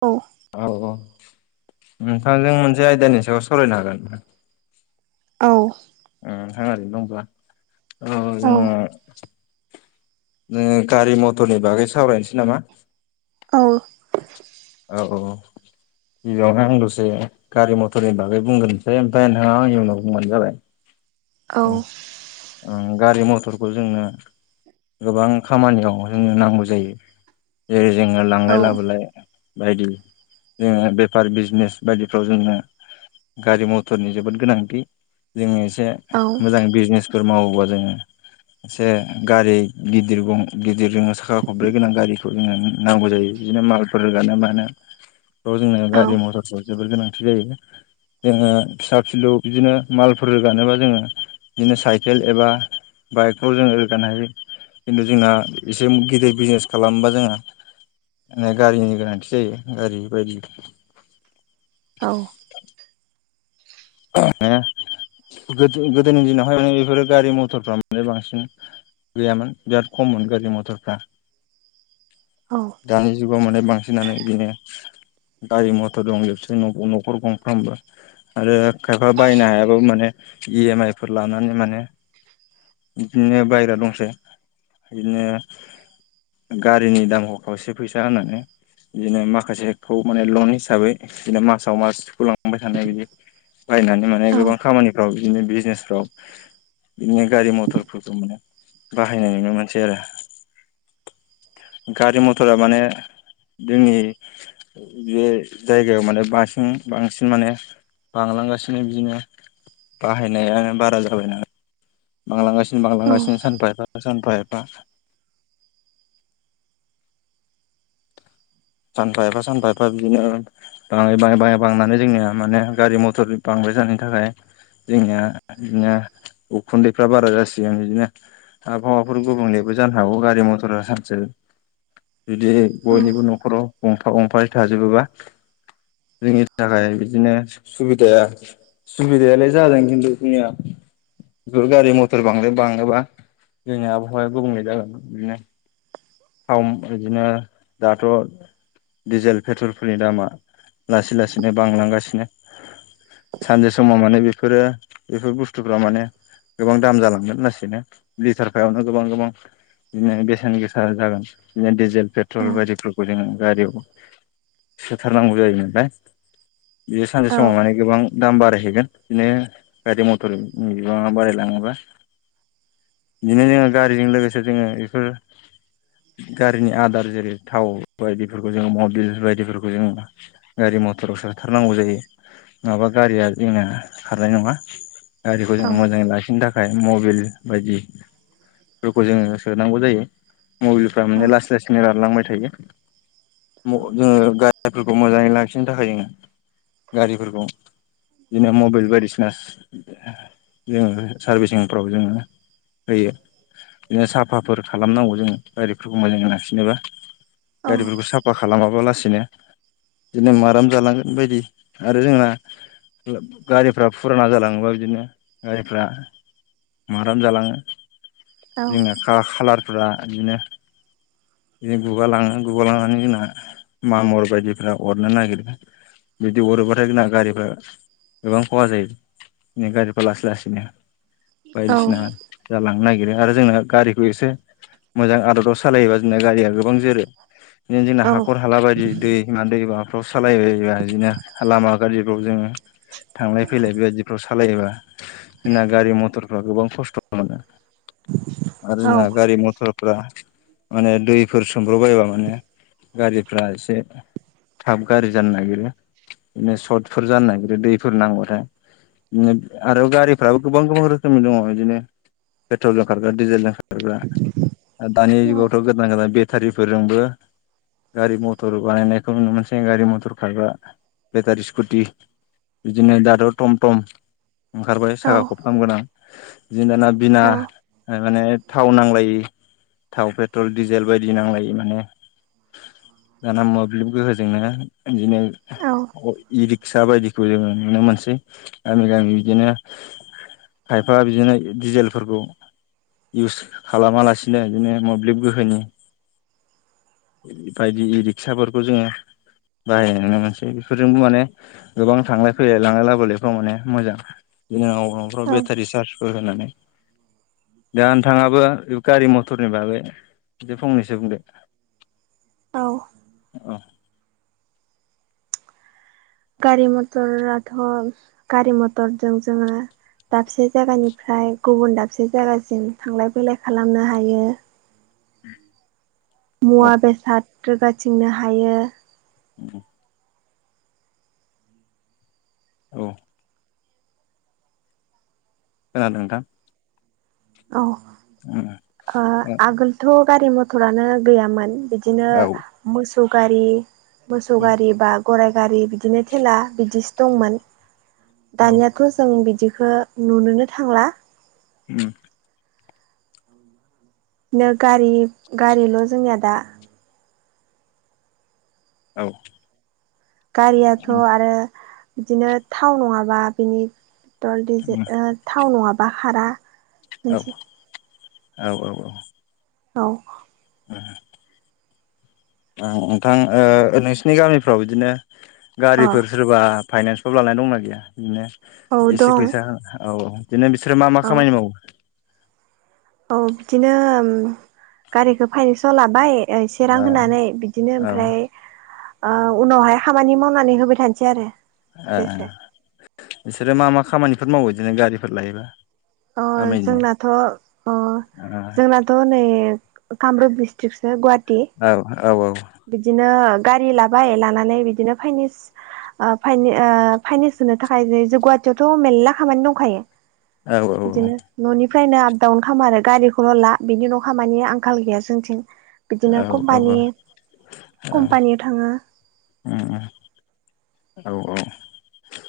औ औ औ नोंथांजों मोनसे आयदानि सायाव सावरायनो हागोन औ नोंथाङा ओरैनो दंब्ला औ औ जोङो नोङो गारि मथरनि बागै सावरायनोसै नामा औ औ औ औ गिबियावनो आं दसे गारि मथरनि बागै बुंग्रोनसै ओमफ्राय नोंथाङा आंनि उनाव बुंबानो जाबाय [inaudible] औ उम गारि मथरखौ जोंनो गोबां खामानियाव जोंनो नांगौ जायो जेरै जोंनो लांलाय लाबोलाय बायदि जोङो बेफार बिजनेस बायदिफ्राव जोंनो गारि मथरनि जोबोद गोनांथि जोङो एसे मोजां बिजनेस फोर मावोबा जोङो एसे गारि गिदिर गिदिर जोङो साखा खब्रै गोनां गारिखौ जोङो नांगौ जायो बिदिनो मालफोरोगानो मानो थ' जोंना गारि मथरफोर जोबोद गोनांथि जायो जोङो फिसा फिलौ बिदिनो मालफोर रोगानोबा जोङो बिदिनो साइकेल एबा बाइकफ्राव जों रोगानो हायो खिन्थु जोंना एसे गिदिर बिजनेस खालामोबा जोंहा माने गारिनि गोनांथि जायो गारि बायदि औ [unintelligible] गोदो गोदोनि दिनावहाय माने बेफोरो गारि मथरफ्रा माने बांसिन गैयामोन बिराद खममोन गारि मथरफ्रा दानि जुगाव माने बांसिनानो बिदिनो गारि मथर दं जोबसै न न'खर गंफ्रामबो आरो खायफा बायनो हायाबो माने इ एम आइ फोर लानानै माने बिदिनो बायग्रा दंसै बिदिनो गारिनि दामखौ खावसे फैसा होननानै बिदिनो माखासेखौ माने लन हिसाबै बिदिनो मासाव मास सुख' लांबाय थानाय बिदि बायनानै माने गोबां खामानिफ्राव बिदिनो बिजनेसफ्राव बिदिनो गारि मथरफोरखौ माने बाहायनाय नुनो मानसै आरो गारि मथरा माने जोंनि बे जायगायाव माने बासिन बांसिन माने बांलांगासिनो बिदिनो बाहायनायानो बारा जाबाय नालाय बांलांगासि बांलांगासिनो सानफा एफा सानफा एफा सानफा एफा सानफा एफा बिदिनो बाङै बाङै बाङै बांनानै जोंनिया माने गारि मथर बां द्राय जानायनि थाखाय जोंनिया बिदिनो उखुन्दैफ्रा बारा जासिगोन बिदिनो आबहावाफोर गुबुंलेबो जानो हागौ गारि मथरा सानसे जुदि बयनिबो न'खराव गंफा गंफायै थाजोबोबा जोंनि थाखाय बिदिनो सुबिदाया सुबिदायालाय जादों खिन्थु जोंनिया बेफोर गारि मथर बांद्राय बाङोबा जोंनि आबहावाया गुबुंले जागोन बिदिनो थाव बिदिनो दाथ' दिडिजेल पेट्रलफोरनि दामा लासै लासैनो बांलांगासिनो सानसे समाव माने बेफोरो बेफोर बुस्थुफ्रा माने गोबां दाम जालांगोन लासैनो लिटार फायावनो गोबां गोबां बिदिनो बेसेन गोसा जागोन बिदिनो डिजेल पेट्रल बायदिफोरखौ जोङो गारियाव सोथारनांगौ जायोमोनलाय बियो सानसे समाव माने गोबां दाम बारायहैयो। बिदिनो गारि मथर बिबाङा बारायलाङोबा बिदिनो जोङो गारिजों लोगोसे जोङो बेफोर गारिनि आदार जेरै थाव बायदिफोरखौ जों मबिल बायदिफोरखौ जों गारि मथराव ओंखारनांगौ जायो नङाबा गारिया जोंना खारनाय नङा। गारिखौ जों मोजाङै लाखिनो थाखाय थाखाय मबइल बायदिफोरखौ जोङो सोनांगौ जायो। मबाइलफ्रा माने लासै लासैनो रानलांबाय थायो। [unintelligible] जोङो गारिफोरखौ मोजाङै लाखिनो थाखाय जोङो गारिफोरखौ बिदिनो मबाइल बायदिसिना जोङो सारभिसिंफ्राव जोङो होयो बिदिनो साफाफोर खालामनांगौ जोङो। गारिफोरखौ मोजाङै लाांखिनोबा गारिफोरखौ साफा खालामाबा लासिनो बिदिनो माराम जालांगोन बायदि आरो जोंना गारिफ्रा फुराना जालाङोबा बिदिनो गारिफ्रा माराम जालाङो जोंना खालारफोरा बिदिनो बिदिनो गुगा लाङो गुगा लांनानै जोंना मामर बायदिफ्रा अरनो नागिरो। बिदि हरोबाथाय जोंना गारिफ्रा गोबां खहा जायो। गारिफ्रा लासै लासैनो औ बायदिसिना जालांनो नागिर नागिरो आरो जोंना गारिखौ एसे मोजां आदबाव सालायोबा जोंना गारिया गोबां जोरो। बिदिनो जोंना हाखर हाला बायदि दैमा दैमा फ्राव सालाय बायोबा बिदिनो लामा गाज्रिफ्राव जोङो थांलाय फैलाय बेबायदिफ्राव सालायोबा जोंना गारि मथरफ्राव गोबां खस्थ' मोनो। आरो ना गारि मथरफ्रा माने दैफोर सोमब्रब बायोबा माने गारिफ्रा एसे थाब गाज्रि जानो नागिरो बिनो सर्टफोर जानो नागिरो दैफोर नांबाथाय बि आरो गारिफ्राबो गोबां गोबां रोखोमनि दङ बिदिनो पेट्रलजों खारग्रा डिजेलजों खारग्रा दानि जुगाव गोदान गोदान बेटारिफोरजोंबो गारि मटर बानायनायखौ नुनो मोनसै गारि मटर खारग्रा बेटारि स्कुटि बिदिनो आरो टम टम ओंखारबाय साखा खबथाम गोनां बिदिनो दाना बिना माने थाव नांलायि थाव पेट्रल डिजेल बायदि नांलायि माने [inaudible] दाना मोब्लिब गोहोजोंनो बिदिनो इ रिक्सा बायदिखौ जोङो नुनो मोनसै। गामि गामि बिदिनो फाइफा बिदिनो दिजेलफोरखौ इउस खालामालासिनो बिदिनो मोब्लिब गोहोनि बेबायदि इ रिक्साफोरखौ जोङो। बाहायनाय नुनो मोनसै बेफोरजोंबो माने गोबां थांलाय फैलाय लांलाय लाबोलायफ्राव माने मोजां। बिदिनो [unintelligible] फ्राव बेटारि चार्जफोर होनानै जानो थाङाबो गारि मटरनि बागै बे फंनैसो बुंदो औ औ गारि मटराथ' गारि मटरजों जोङो दाबसे जायगानिफ्राय गुबुन दाबसे जायगासिम थांलाय फैलाय खालामनो हायो। औ मुवा बेसाद रोगाथिंनो हायो। उ [unintelligible] औ खोनादों नोंथां? औ औ ओ औ आगोलथ' गारि मथरानो गैयामोन। बिदिनो औ मोसौ गारि मोसौ गारि बा गराय गारि बिदिनो थेला बिदिनो दंमोन दानियाथ' जों बिदि खो नुनोनो थांला उम बिनो गारि गारिल' जोंनिया दा औ गारियाथ' आरो बिदिनो थाव नङाबा बिनि टल डिजे ओ थाव नङाबा खारा मोनसे औ औ औ औ [unintelligible] ओं नोंथां ओ नोंसिनि गामिफ्राव बिदिनो औ गारिफोर सोरबा फाइनान्सफ्राव लानाय दंना गैया बिदिनो औ एसे दं फैसा औ औ बिदिनो बिसोरो मा मा औ खामानि मावो। औ बिदिनो गारिखौ फाइनेसआव लाबाय ओ एसे रां औ होनानै बिदिनो औ ओमफ्राय आ उनावहाय खामानि मावनानै होबाय थानोसै आरो ए जेसे बिसोरो मा मा खामानिफोर मावो बिदिनो गारिफोर लायोबा अ गामिनि जोंनाथ' अ औ जोंनाथ' नै कामरुप डिस्ट्रिक्टसो गुवाहाटी औ औ बिदिनो गारि लाबाय लानानै बिदिनो फाइनेस ओ फाइने ओ फाइनेस सोनो थाखाय नै जो गुहाटीयावथ' मेरला खामानि दंखायो। औ औ औ फ्रायनो आप डाउन खामो आरो गारिखौल' ला बिनि उनाव' खामानि आंखाल गैया जोंथिं बिदिनो औ औ कम्पानि कम्पानियाव थाङो औ औ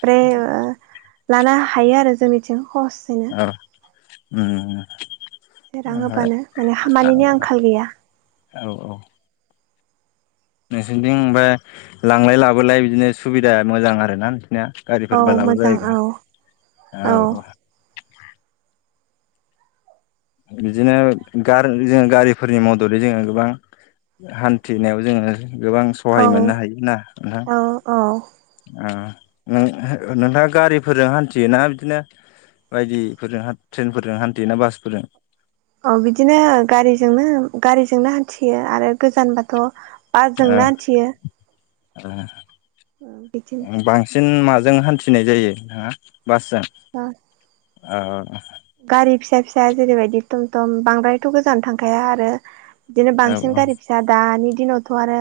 फ्राय ओ लानो हायो आरो जोंनिथिं खहसैनो उम रां होबानो माने खामानिनि आंखाल गैया। औ औ नोंसोरनिथिं ओमफाय लांलाय लाबोलाय बिदिनो सुबिदा मोजां आरोना नो औ गारिफोरबो लाबो मोजां औ बायोबा औ औ बिदिनो गार जों गारिफोरनि मददै जोङो गोबां हान्थिनायाव जोङो गोबां औ सहाय मोननो हायोना नोंथां औ औ उम नों हो नोंथाङा गारिफोरजों हान्थियोना बिदिनो बायदि फोरजों हान ट्रेनफोरजों हान्थियो ना बासफोरजों औ जोंनो हान्थियो आरो गोजानबाथ' ओ बाजजोंनो हान्थियो। बिदिनो ओ बांसिन माजों हान्थिनाय जायो। नोंथाङा बासजों दा औ गारि फिसा फिसा जेरैबायदि थम थम बांद्रायथ' गोजान थांखाया आरो बिदिनो औ बांसिन औ गारि फिसा दानि दिनावथ' आरो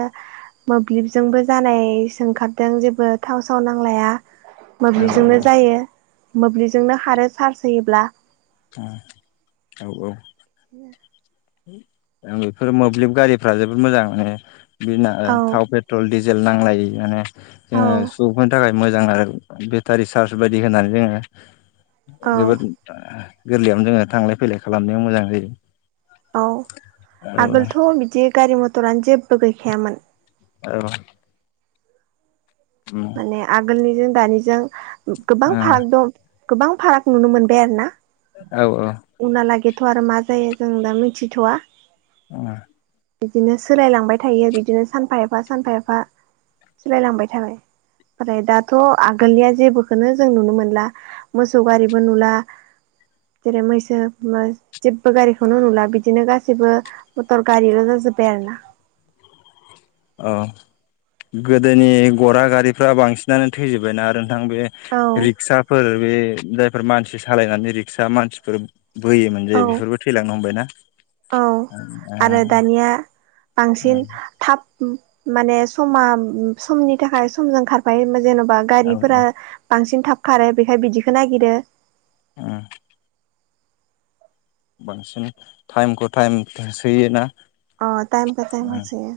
मोब्लिबजोंबो जानाय सोंखारदों जेबो थाव साव नांलाया औ मोब्लिबजोंनो जायो मोब्लिबजोंनो खारो चार्ज होयोब्ला औ औ औ [unintelligible] ओ बेफोर मोब्लिब गारिफ्रा जोबोद मोजां माने बि नो ओ औ थाव पेट्रल डिज जेल नांलायि माने औ जोङो सुबुंफोरनि थाखाय मोजां आरो बेटारि चार्ज बायदि होनानै जोङो औ जोबोद गोरलैयावनो जोङो थांलाय फैलाय खालामनायाव मोजां जायो औ औ औ आगोलथ' बिदि गारि मथरानो जेबबो गैखायामोन औ माने आगोलनिजों दानिजों गोबां पार्क दं गोबां फाराग नुनो मोनबाय आरो ना औ औ बेथ आरो मा जायो जों दा मिथिथवा अ बिदिनो सोलायलांबाय थायो बिदिनो सानफा एफा सानफा एफा सोलायलांबाय थाबाय ओमफ्राय दाथ आगोलनिया जेबोखौनो जों नुनो मोनला मोसौ गारिबो नुला जेरै मैसो जेबबो गारिखौनो नुला बिदिनो गासिबो मथर गारिल जाज जोबबाय आरो ना [inaudible] औ गोदोनि गरा गारिफ्रा बांसिनानो थैजोबबायना आरो नोंथां बे औ रिक्साफोर बे जायफोर मानसि सालायनानै रिक्सा मानसिफोर बोयोमोन जे औ बेफोरबो थैलांनो हमबायना औ आरो दानिया बांसिन थाब माने समा समनि थाखाय समजों खारफायोमो जेनबा बा गारिफोरा औ बांसिन थाब खारो बेखाय बिदिखौ नागिरो उ बांसिन टाइमखौ टाइम सोयो ना अ टाइमखौ टाइम होसोयो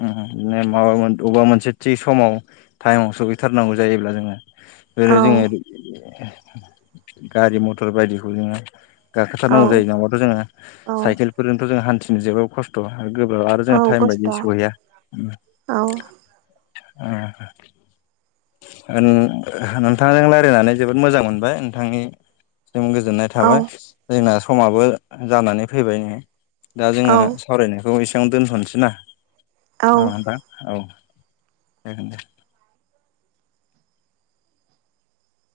ओ ओ बिदिनो माबा अबेबा मोनसे थि समाव टाइमाव सहैथारनांगौ जायोब्ला जोङो बे औ जोङो गारि मथर बायदिखौ जोङो औ गाखोथारनांगौ जायो नङाबाथ जोङो औ साइकेलफोरजोंथ‌ जों हान्थिनो जोबो खस्थ गोबाब आरो जों औ टाइम खस्थ' बायदियै सहैया औ ओ ओ नोंथांजों रायजलायनानै जोबोद मोजां मोनबाय नोंथांनि जों गोजोननाय औ थाबाय जोंना समाबो जानानै फैबाय नो दा जोङो औ सावरायनायखौ एसेबां दोनथनोसै ना औ मा होनबा जागोनदे